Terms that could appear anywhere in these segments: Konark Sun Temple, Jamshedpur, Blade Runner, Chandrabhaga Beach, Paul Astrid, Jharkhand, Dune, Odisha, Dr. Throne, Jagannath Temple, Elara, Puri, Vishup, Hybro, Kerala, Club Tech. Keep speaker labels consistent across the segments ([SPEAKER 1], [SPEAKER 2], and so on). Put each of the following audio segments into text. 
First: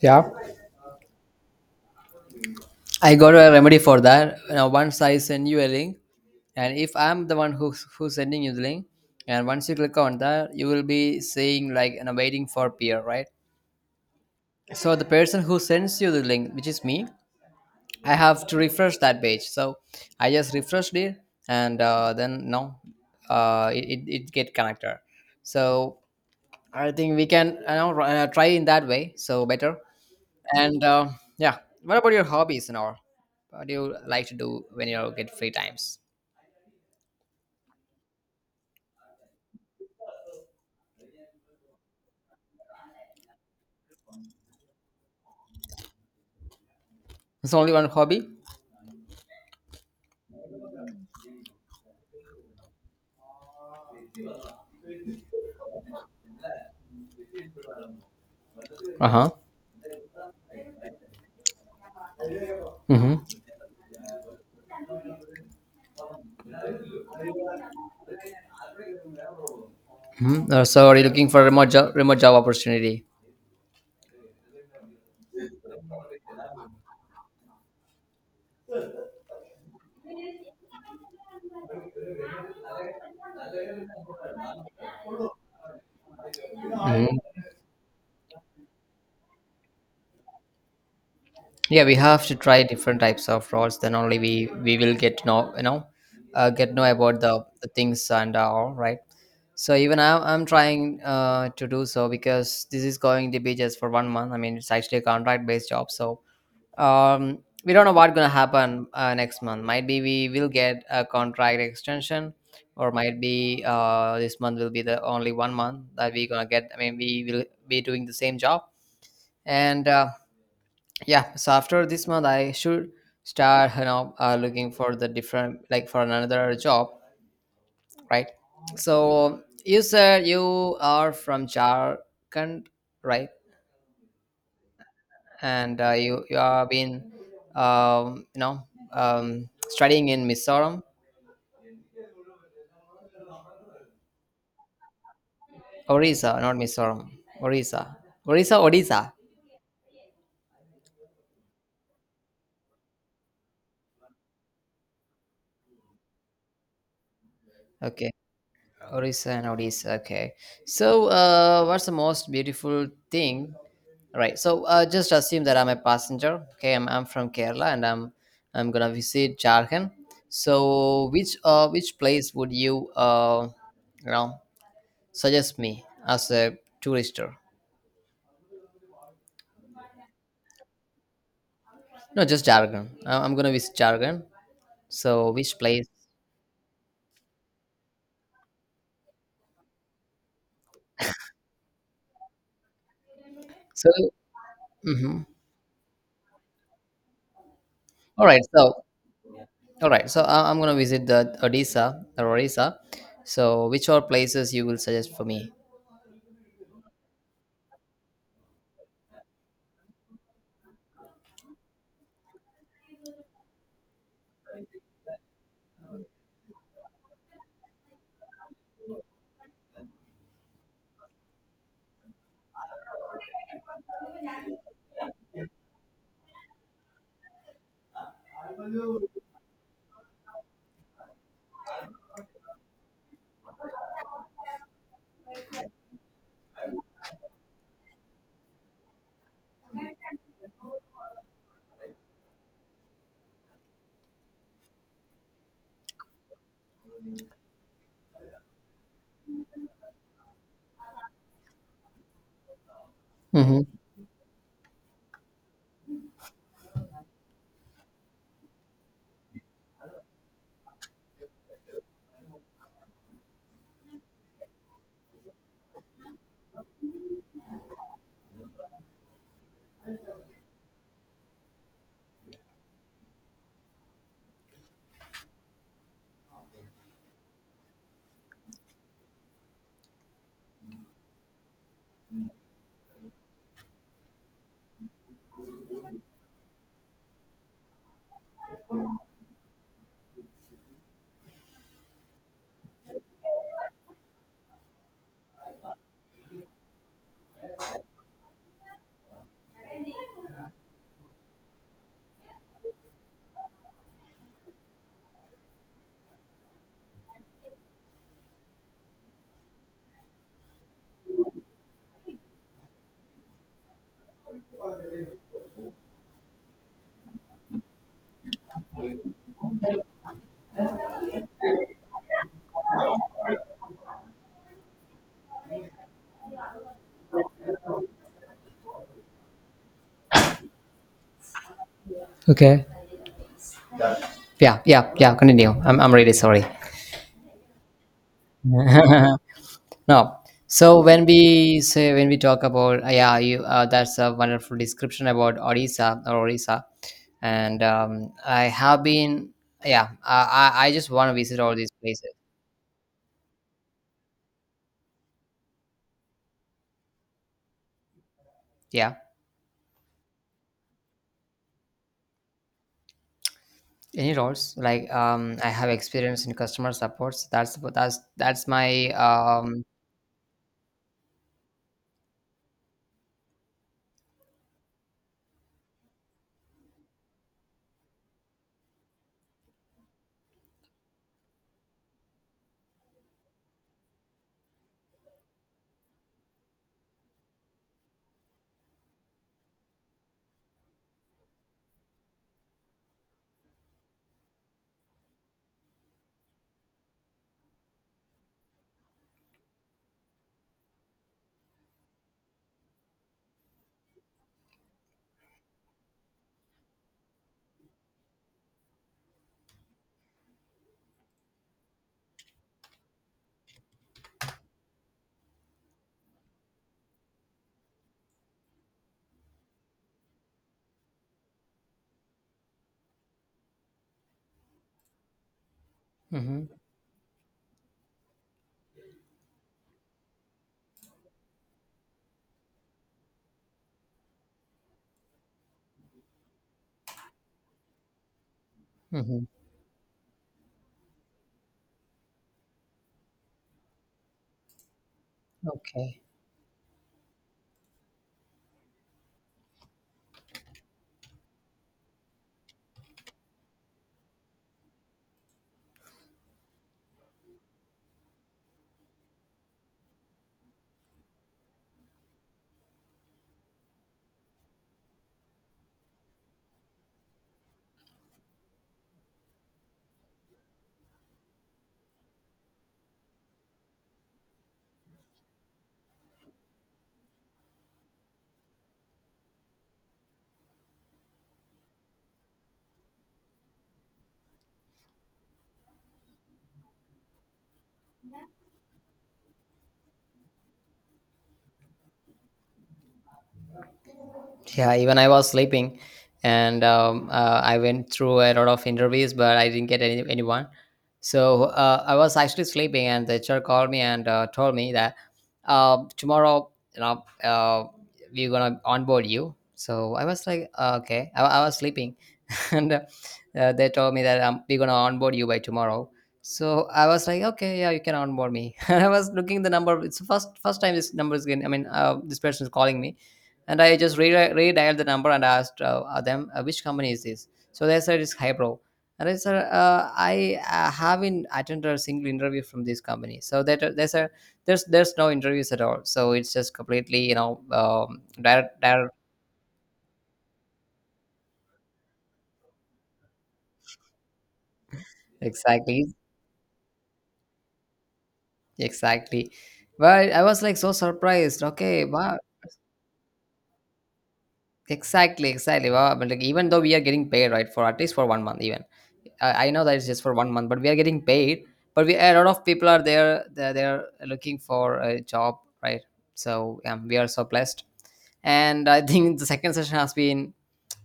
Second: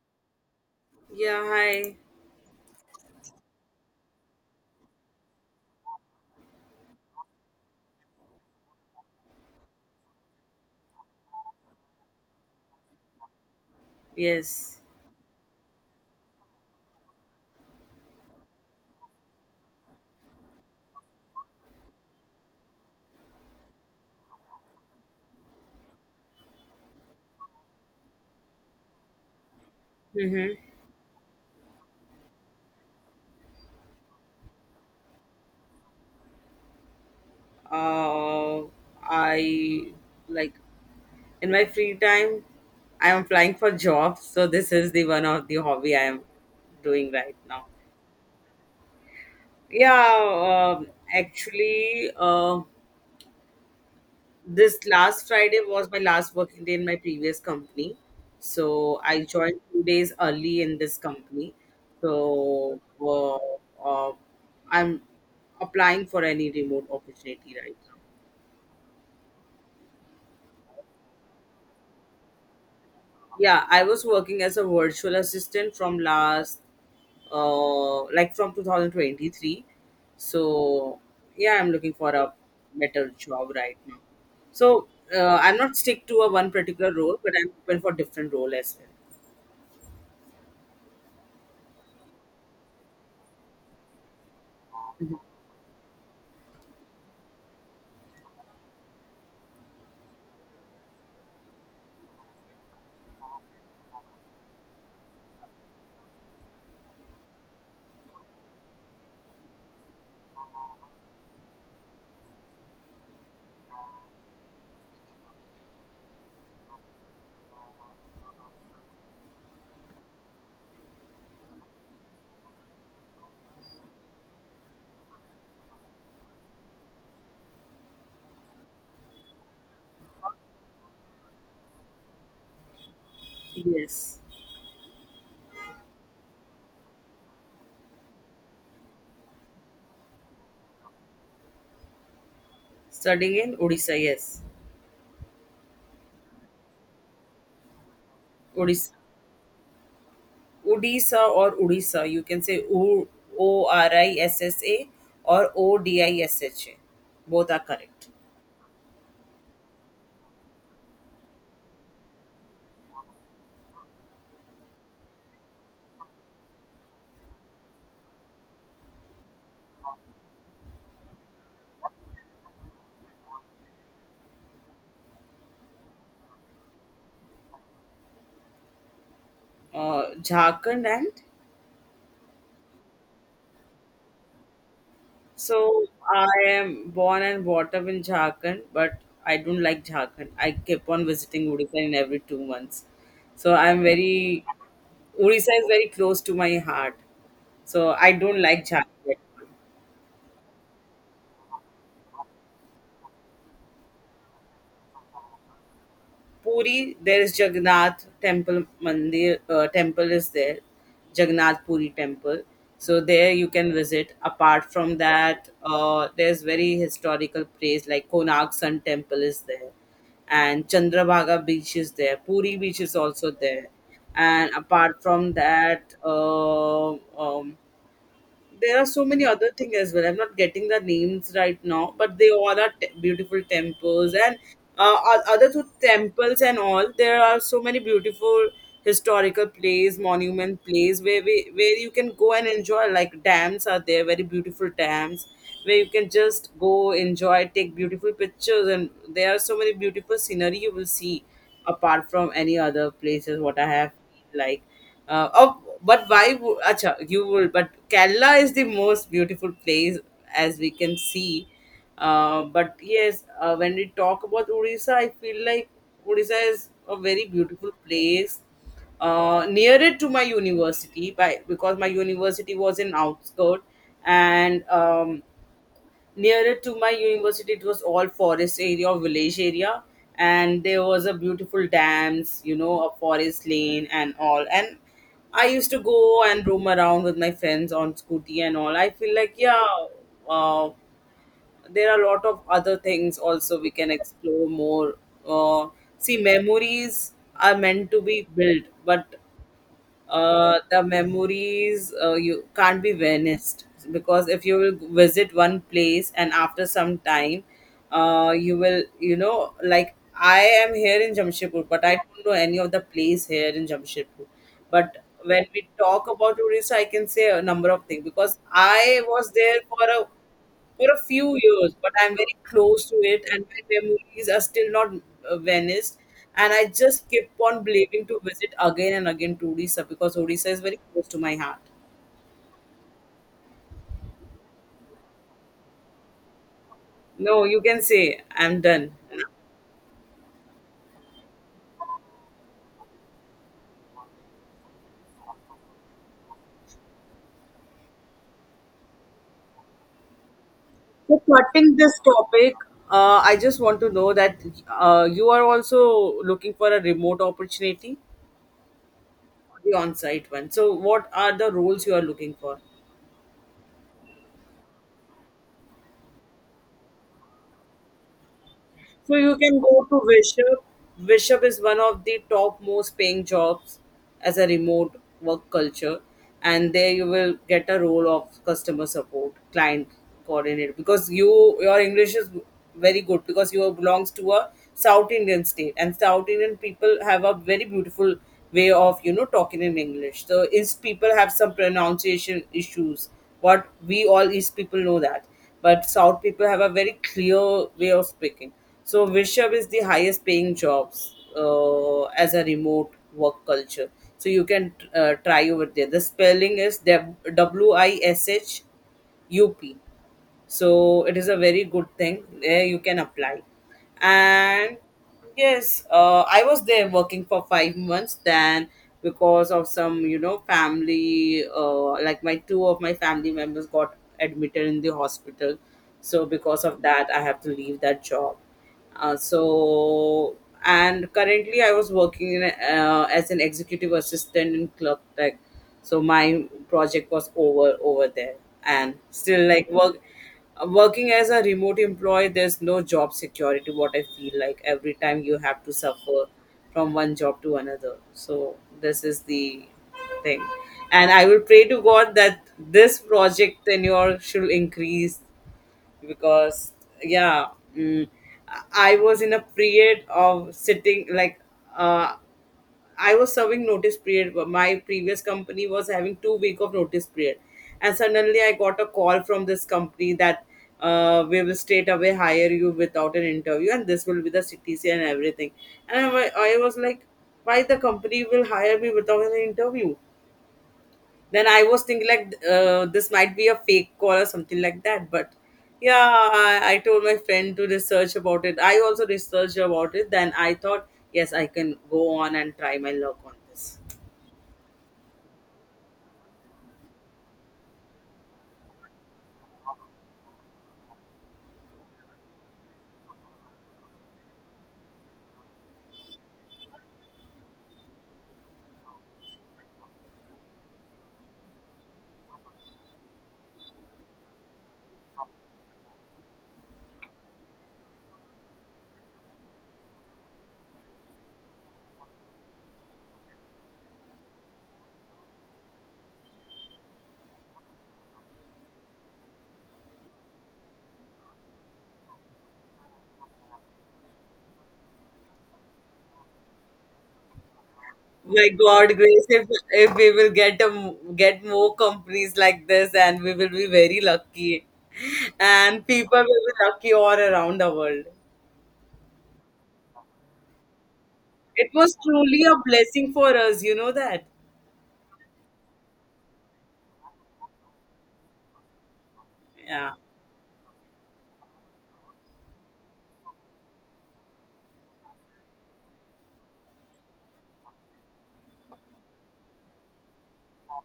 [SPEAKER 1] Yeah.
[SPEAKER 2] Yeah, hi.
[SPEAKER 1] I got a remedy for that. Now, once I send you a link, and if I'm the one who's sending you the link, and once you click on that, you will be saying, waiting for peer, right?
[SPEAKER 2] Yes.
[SPEAKER 1] So the person who sends you the link, which is me, I have to refresh that page. So I just refreshed it, and then no, it get connected. So I think we can, try in that way. So better.
[SPEAKER 2] Mm-hmm.
[SPEAKER 1] And uh, yeah, what about your hobbies and all? What do you like to do when you get free times?
[SPEAKER 2] Uh, I like in my free time, I am applying for jobs. So this is the one of the hobby I am doing right
[SPEAKER 1] It's
[SPEAKER 2] now.
[SPEAKER 1] only one hobby.
[SPEAKER 2] Yeah. Actually, this last Friday was my last working day in my previous company. So
[SPEAKER 1] Uh
[SPEAKER 2] I
[SPEAKER 1] huh.
[SPEAKER 2] joined 2 days early in this company. So
[SPEAKER 1] Mm-hmm.
[SPEAKER 2] uh, I'm applying for any remote opportunity right now.
[SPEAKER 1] Mm-hmm. Are you looking for a remote job opportunity?
[SPEAKER 2] Yeah, I was working as a virtual assistant from last, like from 2023. So, yeah, I'm looking for a better job right now. So, I'm not stick to a one particular
[SPEAKER 1] Mhm.
[SPEAKER 2] role, but I'm open for different role as well.
[SPEAKER 1] Yeah, we have to try different types of roles, then only we will get to know, get know about the things, and all right. So even I, I'm trying to do so, because this is going to be just for 1 month. I mean, it's actually a contract based job. So we don't know what's going to happen. Next month, might be we will get a contract extension, or might be this month will be the only 1 month that we're going to get. I mean, we will be doing the same job. And yeah so after this month, I should start, looking for the different, like for another job. Right? So you said you are from Jharkhand, right?
[SPEAKER 2] Yes.
[SPEAKER 1] and You are been, um, you know studying in Mizoram.
[SPEAKER 2] Studying in Odisha, yes.
[SPEAKER 1] Orissa, not Mizoram. Orissa. Orissa.
[SPEAKER 2] Odisha.
[SPEAKER 1] Odisha,
[SPEAKER 2] Odisha or Odisha, you can say OORISSA or ODISHA. Both are correct.
[SPEAKER 1] okay. Orissa and Odisha. Okay. So, what's the most beautiful thing? Right. So, just assume that I'm a passenger. Okay, I'm from Kerala, and I'm gonna visit Jharkhand. So, which place would you you know suggest me as a tourister?
[SPEAKER 2] Jharkhand and
[SPEAKER 1] No, just Jharkhand. I'm gonna visit Jharkhand. So, which
[SPEAKER 2] So
[SPEAKER 1] place?
[SPEAKER 2] I am born and brought up in Jharkhand, but I don't like Jharkhand. I keep on visiting Odisha in every 2 months. So I'm
[SPEAKER 1] So,
[SPEAKER 2] very
[SPEAKER 1] mhm.
[SPEAKER 2] Odisha is very close to my heart. So I
[SPEAKER 1] All
[SPEAKER 2] don't
[SPEAKER 1] right.
[SPEAKER 2] like
[SPEAKER 1] So,
[SPEAKER 2] Jharkhand.
[SPEAKER 1] all right, so I'm gonna visit the Odisha or Orissa. So, which are places you will suggest for me?
[SPEAKER 2] Puri, there is Jagannath Temple Mandir temple is there, Jagannath Puri temple. So there you can visit. Apart from that, there's very historical place like Konark Sun Temple is there, and Chandrabhaga Beach is there. Puri Beach is also there, and apart from that, um, there are so many other things as well. I'm not getting the names right now, but they all are beautiful temples and other two temples and all. There are so many beautiful historical place, monument place where where you can go and enjoy. Like dams are there, very beautiful dams where you can just go enjoy, take beautiful pictures, and there are so many beautiful scenery you will see apart from any other places. What
[SPEAKER 1] Hmm.
[SPEAKER 2] I have like. Oh, but why? Acha, you will. But Kerala is the most beautiful place as we can see. But yes, when we talk about Odisha, I feel like Odisha is a very beautiful place. Nearer to my university, by because my university was in outskirt, and nearer to my university it was all forest area or village area, and there was a beautiful dams, you know, a forest lane and all, and I used to go and roam around with my friends on scooty and all. I feel like, yeah, uh, there are a lot of other things also we can explore more. uh, see, memories are meant to be built, but the memories, you can't be vanished, because if you will visit one place and after some time, you will, you know, like I am here in Jamshedpur but I don't know any of the place here in Jamshedpur. But when we talk about tourists, I can say a number of things because I was there for a, for a few years, but I'm very close to it, and my memories are still not vanished. And I just keep on believing to visit again and again to Odisha because Odisha is very close to my heart.
[SPEAKER 1] Okay. Yeah, yeah, yeah. Continue. I'm really sorry.
[SPEAKER 2] No, you can say I'm done.
[SPEAKER 1] No. So when we say, when we talk about, yeah, you that's a wonderful description about Odisha or Orissa, and I have been, yeah. I just want to
[SPEAKER 2] So,
[SPEAKER 1] visit all these
[SPEAKER 2] cutting this
[SPEAKER 1] places.
[SPEAKER 2] topic, I just want to know that you are also looking for a remote opportunity,
[SPEAKER 1] Yeah.
[SPEAKER 2] the on-site one. So, what are the roles you are looking for?
[SPEAKER 1] Any roles, like I have experience in customer supports. That's my
[SPEAKER 2] So you can go to Vishup. Vishup is one of the top most paying jobs as a remote work culture. And there you will get a role of customer support, client coordinator because your English is very good because you belongs to a South Indian state, and South Indian people have a very beautiful way of, you know, talking in English. So East people have some pronunciation issues, but we all East people know that. But South people have a very clear way of speaking. So Vishup is the highest paying jobs as a remote work culture. So you can try over there. The spelling is WISHUP. So it is a very good thing. There you can apply. And yes, I was there working for 5 months. Then because of some, you know, family, like my two of my family members got admitted in the hospital. So
[SPEAKER 1] Mhm,
[SPEAKER 2] because of that, I have to leave that job, so, and currently I was working in, as an executive assistant in Club Tech. So my project was over there, and
[SPEAKER 1] mhm,
[SPEAKER 2] still like working as a remote employee. There's no job security. What I feel like every time you have to
[SPEAKER 1] okay.
[SPEAKER 2] suffer from one job to another. So this is the thing, and I will pray to God that this project tenure should increase because, yeah, mm, I was in a period of sitting like, uh, I was serving notice period, but my previous company was having 2 week of notice period, and suddenly I got a call from this company that we will straight away hire you without an interview, and this will be the CTC and everything. And I was like, why the company will hire me without an interview? Then I was thinking like this might be a fake call or something like that. But yeah, I told my friend to research about it. I also researched about it. Then I thought, yes, I can go on and try my luck on this.
[SPEAKER 1] Yeah, even I was sleeping, and I went through a lot of interviews, but I didn't get anyone. So I was actually sleeping, and the HR called me and told me that tomorrow, you know uh, we're gonna onboard you. So I was like okay. I was sleeping. and they told me that we're gonna onboard you by tomorrow. So I was like, okay, yeah, you can onboard me. And I was looking the number, it's the first time this number is getting, I mean, this person is calling me. And I just redialed the number and asked, them which company is this. So they said it's Hybro, and I said I haven't attended a single interview from this company. So that they said there's no interviews at all. So it's just completely,
[SPEAKER 2] My
[SPEAKER 1] direct, direct.
[SPEAKER 2] God, Grace, if we will get get more companies like this, and we will be very lucky,
[SPEAKER 1] Exactly,
[SPEAKER 2] and people will be lucky all around the world.
[SPEAKER 1] exactly. But I was like so surprised.
[SPEAKER 2] It
[SPEAKER 1] Okay,
[SPEAKER 2] was
[SPEAKER 1] wow.
[SPEAKER 2] truly a blessing for us, you know that.
[SPEAKER 1] Exactly, exactly. Wow, but like, even though we are getting paid, right, for at least for 1 month, even I know that it's
[SPEAKER 2] Yeah.
[SPEAKER 1] just for 1 month, but we are getting paid. But we, a lot of people are there. They're looking for a job, right? So we are so blessed. And I think the second session has been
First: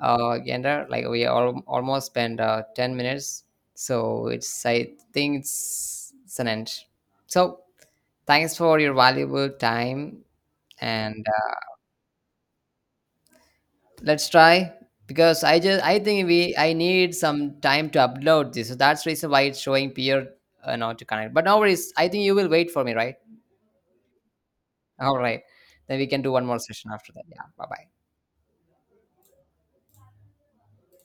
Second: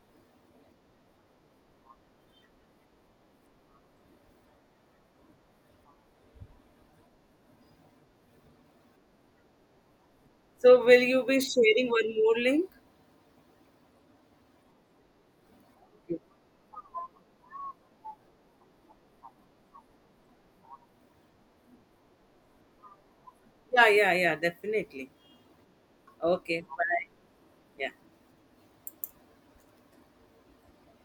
[SPEAKER 1] gender, like we all almost spent 10 minutes. So it's, I think it's an end. So thanks for your valuable time,
[SPEAKER 2] So, will you
[SPEAKER 1] and
[SPEAKER 2] be sharing one more link?
[SPEAKER 1] let's try, because I just, I think we, I need some time to upload this. So that's the reason why it's showing peer not to connect. But no worries. I think you will wait for me, right?
[SPEAKER 2] Yeah, yeah, yeah, definitely.
[SPEAKER 1] All right. Then we can do one more
[SPEAKER 2] Okay,
[SPEAKER 1] session
[SPEAKER 2] bye.
[SPEAKER 1] after that. Yeah. Bye bye.
[SPEAKER 2] Yeah.